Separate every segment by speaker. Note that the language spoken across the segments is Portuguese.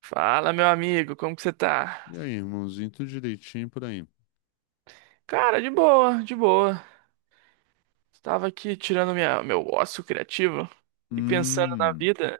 Speaker 1: Fala, meu amigo, como que você tá?
Speaker 2: E aí, irmãozinho, tudo direitinho por aí.
Speaker 1: Cara, de boa, de boa. Estava aqui tirando meu ócio criativo e pensando na
Speaker 2: Hum,
Speaker 1: vida,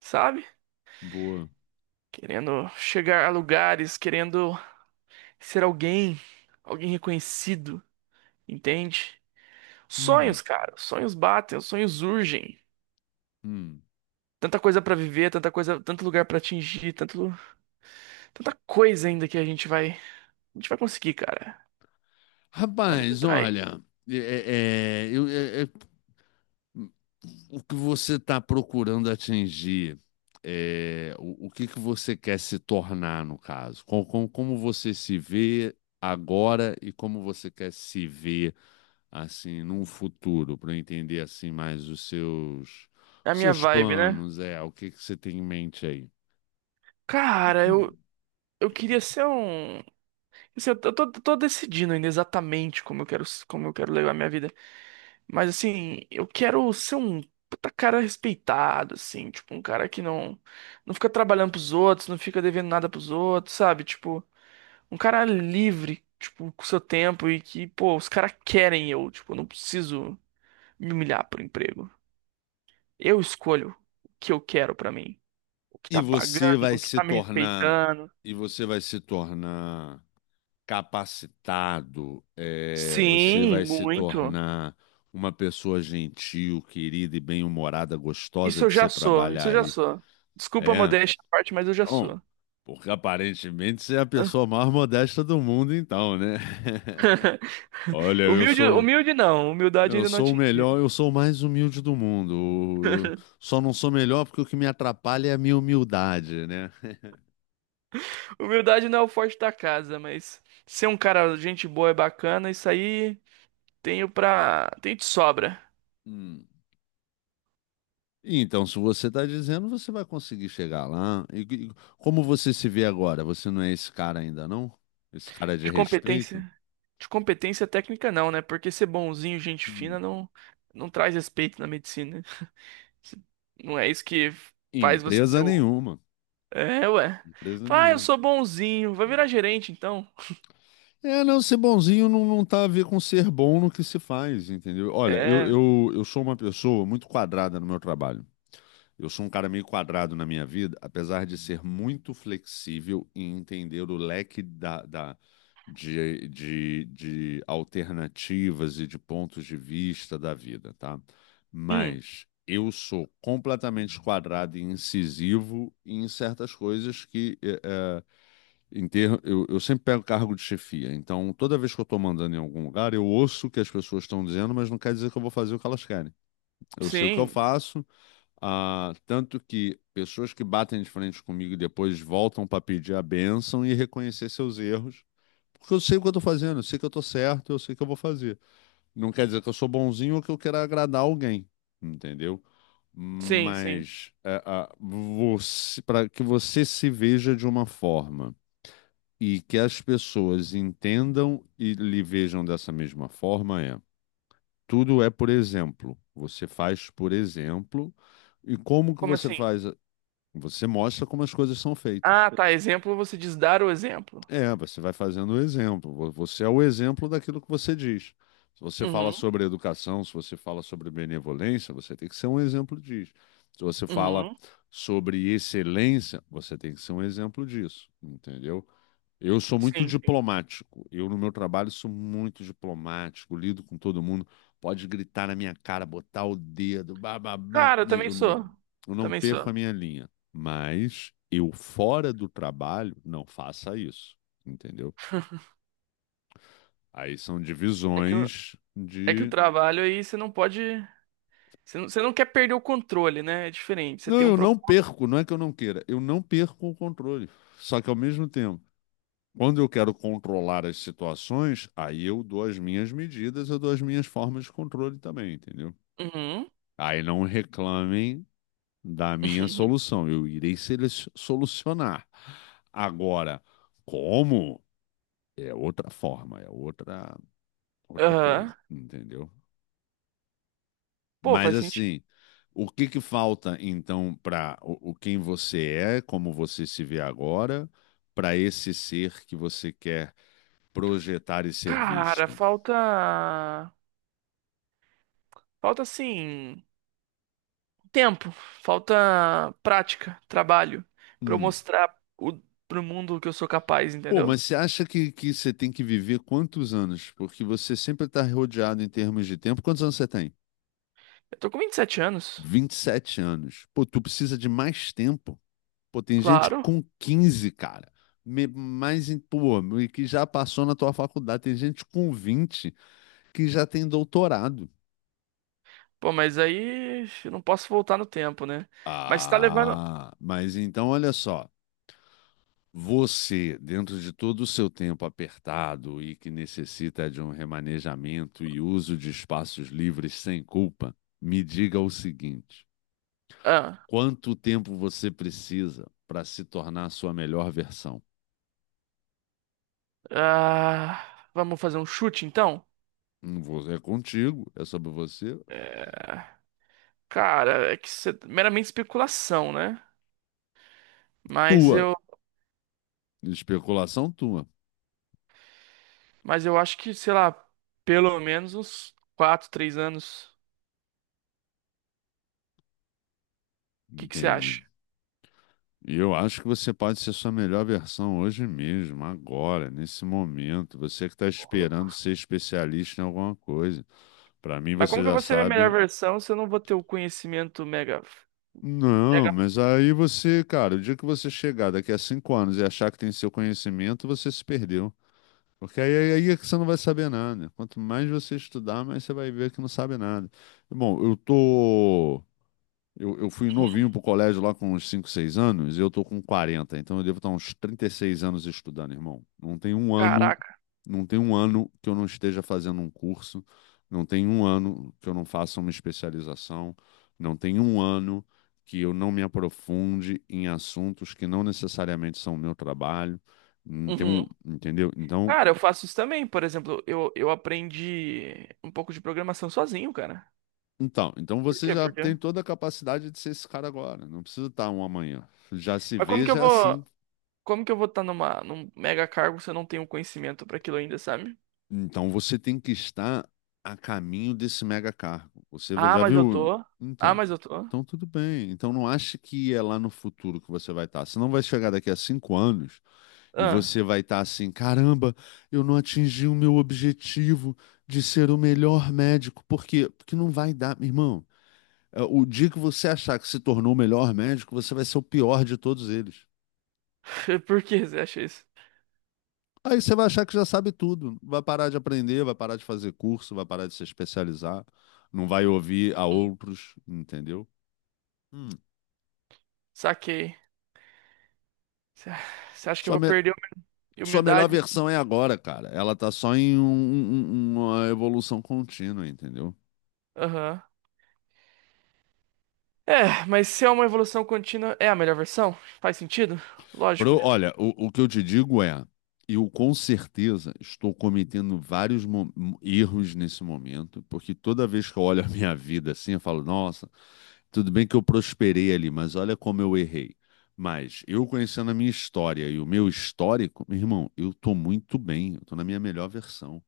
Speaker 1: sabe?
Speaker 2: boa.
Speaker 1: Querendo chegar a lugares, querendo ser alguém, alguém reconhecido, entende?
Speaker 2: Hum,
Speaker 1: Sonhos, cara, sonhos batem, os sonhos urgem.
Speaker 2: hum.
Speaker 1: Tanta coisa pra viver, tanta coisa, tanto lugar pra atingir, tanta coisa ainda que a gente vai conseguir, cara. A vida
Speaker 2: Rapaz,
Speaker 1: tá aí.
Speaker 2: olha, é, é- é, eu- é- é- o que você está procurando atingir? O que que você quer se tornar, no caso? Como você se vê agora e como você quer se ver, assim, num futuro, para entender, assim, mais os seus,
Speaker 1: É a minha
Speaker 2: seus
Speaker 1: vibe, né?
Speaker 2: planos? O que que você tem em mente aí?
Speaker 1: Cara, eu queria ser um. Assim, eu tô decidindo ainda exatamente como eu quero levar minha vida. Mas assim, eu quero ser um puta cara respeitado, assim, tipo, um cara que não, não fica trabalhando pros outros, não fica devendo nada pros outros, sabe? Tipo, um cara livre, tipo, com seu tempo e que, pô, os caras querem eu, tipo, eu não preciso me humilhar por emprego. Eu escolho o que eu quero pra mim, o que
Speaker 2: E
Speaker 1: tá
Speaker 2: você
Speaker 1: pagando,
Speaker 2: vai
Speaker 1: o que
Speaker 2: se
Speaker 1: tá me
Speaker 2: tornar,
Speaker 1: respeitando.
Speaker 2: e você vai se tornar capacitado. Você vai
Speaker 1: Sim,
Speaker 2: se
Speaker 1: muito.
Speaker 2: tornar uma pessoa gentil, querida e bem-humorada, gostosa
Speaker 1: Isso eu
Speaker 2: de
Speaker 1: já
Speaker 2: se
Speaker 1: sou, isso
Speaker 2: trabalhar
Speaker 1: eu já
Speaker 2: aí.
Speaker 1: sou. Desculpa a
Speaker 2: É,
Speaker 1: modéstia à parte, mas eu já
Speaker 2: bom,
Speaker 1: sou.
Speaker 2: porque aparentemente você é a pessoa mais modesta do mundo, então, né? Olha,
Speaker 1: Humilde, humilde não, humildade
Speaker 2: eu
Speaker 1: ainda não
Speaker 2: sou o
Speaker 1: atingi.
Speaker 2: melhor, eu sou o mais humilde do mundo. Eu só não sou melhor porque o que me atrapalha é a minha humildade, né?
Speaker 1: Humildade não é o forte da casa, mas ser um cara, gente boa é bacana, isso aí tenho pra. Tenho de sobra.
Speaker 2: Hum. Então, se você está dizendo, você vai conseguir chegar lá. E como você se vê agora? Você não é esse cara ainda, não? Esse cara de
Speaker 1: De
Speaker 2: respeito?
Speaker 1: competência. De competência técnica não, né? Porque ser bonzinho, gente fina,
Speaker 2: Hum.
Speaker 1: não, não traz respeito na medicina. Não é isso que faz você ser
Speaker 2: Empresa
Speaker 1: o.
Speaker 2: nenhuma.
Speaker 1: É, ué.
Speaker 2: Empresa
Speaker 1: Ah, eu
Speaker 2: nenhuma.
Speaker 1: sou bonzinho. Vai virar gerente, então.
Speaker 2: É, não, ser bonzinho não, não tá a ver com ser bom no que se faz, entendeu? Olha, eu,
Speaker 1: É.
Speaker 2: eu, eu sou uma pessoa muito quadrada no meu trabalho. Eu sou um cara meio quadrado na minha vida, apesar de ser muito flexível e entender o leque de alternativas e de pontos de vista da vida, tá?
Speaker 1: Hum.
Speaker 2: Mas eu sou completamente quadrado e incisivo em certas coisas que, eu sempre pego cargo de chefia. Então, toda vez que eu estou mandando em algum lugar, eu ouço o que as pessoas estão dizendo, mas não quer dizer que eu vou fazer o que elas querem. Eu sei o que eu
Speaker 1: Sim,
Speaker 2: faço. Ah, tanto que pessoas que batem de frente comigo e depois voltam para pedir a bênção e reconhecer seus erros. Porque eu sei o que eu tô fazendo, eu sei que eu tô certo, eu sei que eu vou fazer. Não quer dizer que eu sou bonzinho ou que eu queira agradar alguém, entendeu?
Speaker 1: sim, sim.
Speaker 2: Mas para que você se veja de uma forma e que as pessoas entendam e lhe vejam dessa mesma forma tudo é por exemplo. Você faz por exemplo. E como que
Speaker 1: Como
Speaker 2: você
Speaker 1: assim?
Speaker 2: faz? Você mostra como as coisas são feitas.
Speaker 1: Ah, tá. Exemplo, você diz dar o exemplo.
Speaker 2: É, você vai fazendo o exemplo. Você é o exemplo daquilo que você diz. Se você fala
Speaker 1: Uhum,
Speaker 2: sobre educação, se você fala sobre benevolência, você tem que ser um exemplo disso. Se você fala
Speaker 1: uhum.
Speaker 2: sobre excelência, você tem que ser um exemplo disso, entendeu? Eu sou muito
Speaker 1: Sim, sim.
Speaker 2: diplomático. Eu, no meu trabalho, sou muito diplomático, lido com todo mundo. Pode gritar na minha cara, botar o dedo, bababá.
Speaker 1: Cara, eu também sou.
Speaker 2: Eu não
Speaker 1: Também
Speaker 2: perco
Speaker 1: sou.
Speaker 2: a minha linha. Mas eu, fora do trabalho, não faça isso. Entendeu? Aí são
Speaker 1: É que o,
Speaker 2: divisões
Speaker 1: é que o
Speaker 2: de.
Speaker 1: trabalho aí você não pode. Você não quer perder o controle, né? É diferente. Você
Speaker 2: Não,
Speaker 1: tem um
Speaker 2: eu não
Speaker 1: propósito.
Speaker 2: perco, não é que eu não queira, eu não perco o controle. Só que ao mesmo tempo, quando eu quero controlar as situações, aí eu dou as minhas medidas, eu dou as minhas formas de controle também, entendeu?
Speaker 1: Uhum.
Speaker 2: Aí não reclamem da minha solução. Eu irei solucionar. Agora, como? É outra forma, outra coisa,
Speaker 1: Aham.
Speaker 2: entendeu?
Speaker 1: Pô,
Speaker 2: Mas
Speaker 1: faz sentido.
Speaker 2: assim, o que que falta então para o quem você é, como você se vê agora, para esse ser que você quer projetar e ser
Speaker 1: Cara,
Speaker 2: visto?
Speaker 1: falta. Falta assim. Tempo. Falta prática, trabalho. Pra eu
Speaker 2: Hum.
Speaker 1: mostrar o, pro mundo que eu sou capaz,
Speaker 2: Pô,
Speaker 1: entendeu?
Speaker 2: mas você acha que você tem que viver quantos anos? Porque você sempre está rodeado em termos de tempo. Quantos anos você tem?
Speaker 1: Eu tô com 27 anos.
Speaker 2: 27 anos. Pô, tu precisa de mais tempo. Pô, tem gente
Speaker 1: Claro.
Speaker 2: com 15 cara. Mais, pô, e que já passou na tua faculdade. Tem gente com 20 que já tem doutorado.
Speaker 1: Pô, mas aí eu não posso voltar no tempo, né? Mas tá levando.
Speaker 2: Ah, mas então olha só. Você, dentro de todo o seu tempo apertado e que necessita de um remanejamento e uso de espaços livres sem culpa, me diga o seguinte:
Speaker 1: Ah,
Speaker 2: quanto tempo você precisa para se tornar a sua melhor versão?
Speaker 1: ah, vamos fazer um chute então?
Speaker 2: Não vou- É contigo, é sobre você.
Speaker 1: Cara, é que isso é meramente especulação, né? Mas
Speaker 2: Tua.
Speaker 1: eu,
Speaker 2: Especulação tua.
Speaker 1: mas eu acho que, sei lá, pelo menos uns 4, 3 anos. O que que você
Speaker 2: Entende?
Speaker 1: acha?
Speaker 2: E eu acho que você pode ser sua melhor versão hoje mesmo, agora, nesse momento. Você que está
Speaker 1: Ô, louco.
Speaker 2: esperando ser especialista em alguma coisa. Para mim,
Speaker 1: Mas
Speaker 2: você
Speaker 1: como que eu
Speaker 2: já
Speaker 1: vou ser minha melhor
Speaker 2: sabe.
Speaker 1: versão se eu não vou ter o conhecimento mega,
Speaker 2: Não,
Speaker 1: mega...
Speaker 2: mas aí você, cara, o dia que você chegar daqui a 5 anos e achar que tem seu conhecimento, você se perdeu. Porque aí é que você não vai saber nada. Quanto mais você estudar, mais você vai ver que não sabe nada. Bom, eu tô. Eu fui novinho pro colégio lá com uns 5, 6 anos, e eu tô com 40, então eu devo estar uns 36 anos estudando, irmão. Não tem um ano,
Speaker 1: Caraca.
Speaker 2: não tem um ano que eu não esteja fazendo um curso, não tem um ano que eu não faça uma especialização, não tem um ano que eu não me aprofunde em assuntos que não necessariamente são o meu trabalho. Não tem um,
Speaker 1: Uhum.
Speaker 2: entendeu?
Speaker 1: Cara, eu faço isso também. Por exemplo, eu aprendi um pouco de programação sozinho, cara.
Speaker 2: Então
Speaker 1: Por
Speaker 2: você
Speaker 1: quê?
Speaker 2: já
Speaker 1: Por quê?
Speaker 2: tem toda a capacidade de ser esse cara agora, não precisa estar um amanhã. Já se
Speaker 1: Mas como que eu
Speaker 2: veja
Speaker 1: vou,
Speaker 2: assim.
Speaker 1: como que eu vou estar numa, num mega cargo se eu não tenho conhecimento pra aquilo ainda, sabe?
Speaker 2: Então você tem que estar a caminho desse mega cargo. Você vai-
Speaker 1: Ah,
Speaker 2: já
Speaker 1: mas eu
Speaker 2: viu?
Speaker 1: tô. Ah,
Speaker 2: Então,
Speaker 1: mas eu tô.
Speaker 2: então tudo bem. Então não ache que é lá no futuro que você vai estar. Você não vai chegar daqui a cinco anos e
Speaker 1: Ah,
Speaker 2: você vai estar assim, caramba, eu não atingi o meu objetivo de ser o melhor médico. Por quê? Porque não vai dar, meu irmão. É, o dia que você achar que se tornou o melhor médico, você vai ser o pior de todos eles.
Speaker 1: por que você acha isso?
Speaker 2: Aí você vai achar que já sabe tudo, vai parar de aprender, vai parar de fazer curso, vai parar de se especializar, não vai ouvir a
Speaker 1: Hum,
Speaker 2: outros, entendeu? Hum.
Speaker 1: saquei. Você você acha que eu
Speaker 2: Sua,
Speaker 1: vou
Speaker 2: me-
Speaker 1: perder a minha
Speaker 2: sua melhor
Speaker 1: humildade?
Speaker 2: versão é agora, cara. Ela tá só em uma evolução contínua, entendeu?
Speaker 1: Aham. É, mas se é uma evolução contínua, é a melhor versão? Faz sentido? Lógico.
Speaker 2: Olha, o que eu te digo é, eu com certeza estou cometendo vários erros nesse momento, porque toda vez que eu olho a minha vida assim, eu falo, nossa, tudo bem que eu prosperei ali, mas olha como eu errei. Mas eu conhecendo a minha história e o meu histórico, meu irmão, eu tô muito bem, eu tô na minha melhor versão.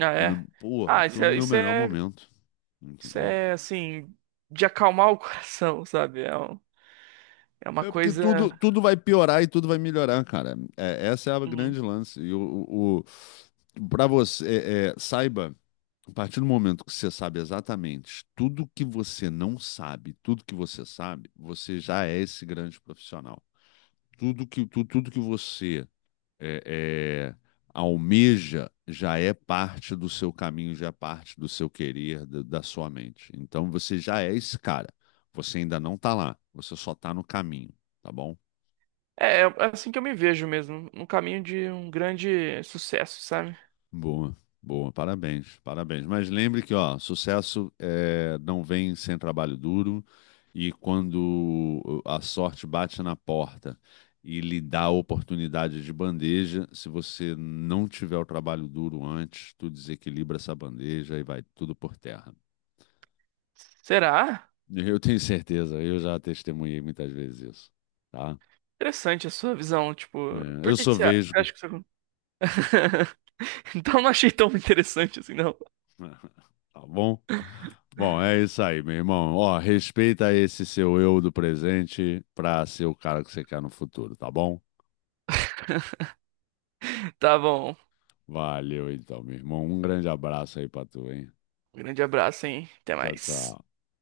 Speaker 1: Ah,
Speaker 2: Tô na,
Speaker 1: é.
Speaker 2: porra,
Speaker 1: Ah, isso
Speaker 2: tô no
Speaker 1: é,
Speaker 2: meu
Speaker 1: isso
Speaker 2: melhor
Speaker 1: é
Speaker 2: momento,
Speaker 1: Isso
Speaker 2: entendeu?
Speaker 1: é assim, de acalmar o coração, sabe? É uma
Speaker 2: É porque
Speaker 1: coisa.
Speaker 2: tudo, tudo vai piorar e tudo vai melhorar, cara. É, essa é a
Speaker 1: Uhum.
Speaker 2: grande lance. Para você, saiba, a partir do momento que você sabe exatamente tudo que você não sabe, tudo que você sabe, você já é esse grande profissional. Tudo que você é, é, almeja já é parte do seu caminho, já é parte do seu querer, da sua mente. Então você já é esse cara. Você ainda não tá lá, você só tá no caminho, tá bom?
Speaker 1: É, é assim que eu me vejo mesmo, no caminho de um grande sucesso, sabe?
Speaker 2: Boa, boa, parabéns, parabéns. Mas lembre que, ó, sucesso é, não vem sem trabalho duro e quando a sorte bate na porta e lhe dá a oportunidade de bandeja, se você não tiver o trabalho duro antes, tu desequilibra essa bandeja e vai tudo por terra.
Speaker 1: Será?
Speaker 2: Eu tenho certeza, eu já testemunhei muitas vezes isso, tá?
Speaker 1: Interessante a sua visão, tipo,
Speaker 2: É,
Speaker 1: por
Speaker 2: eu
Speaker 1: que que
Speaker 2: sou
Speaker 1: você
Speaker 2: vesgo,
Speaker 1: acha que isso Então não achei tão interessante assim, não.
Speaker 2: Tá bom? Bom, é isso aí, meu irmão. Ó, respeita esse seu eu do presente pra ser o cara que você quer no futuro, tá bom?
Speaker 1: Tá bom.
Speaker 2: Valeu então, meu irmão. Um grande abraço aí pra tu, hein?
Speaker 1: Um grande abraço, hein? Até
Speaker 2: Tchau,
Speaker 1: mais.
Speaker 2: tchau.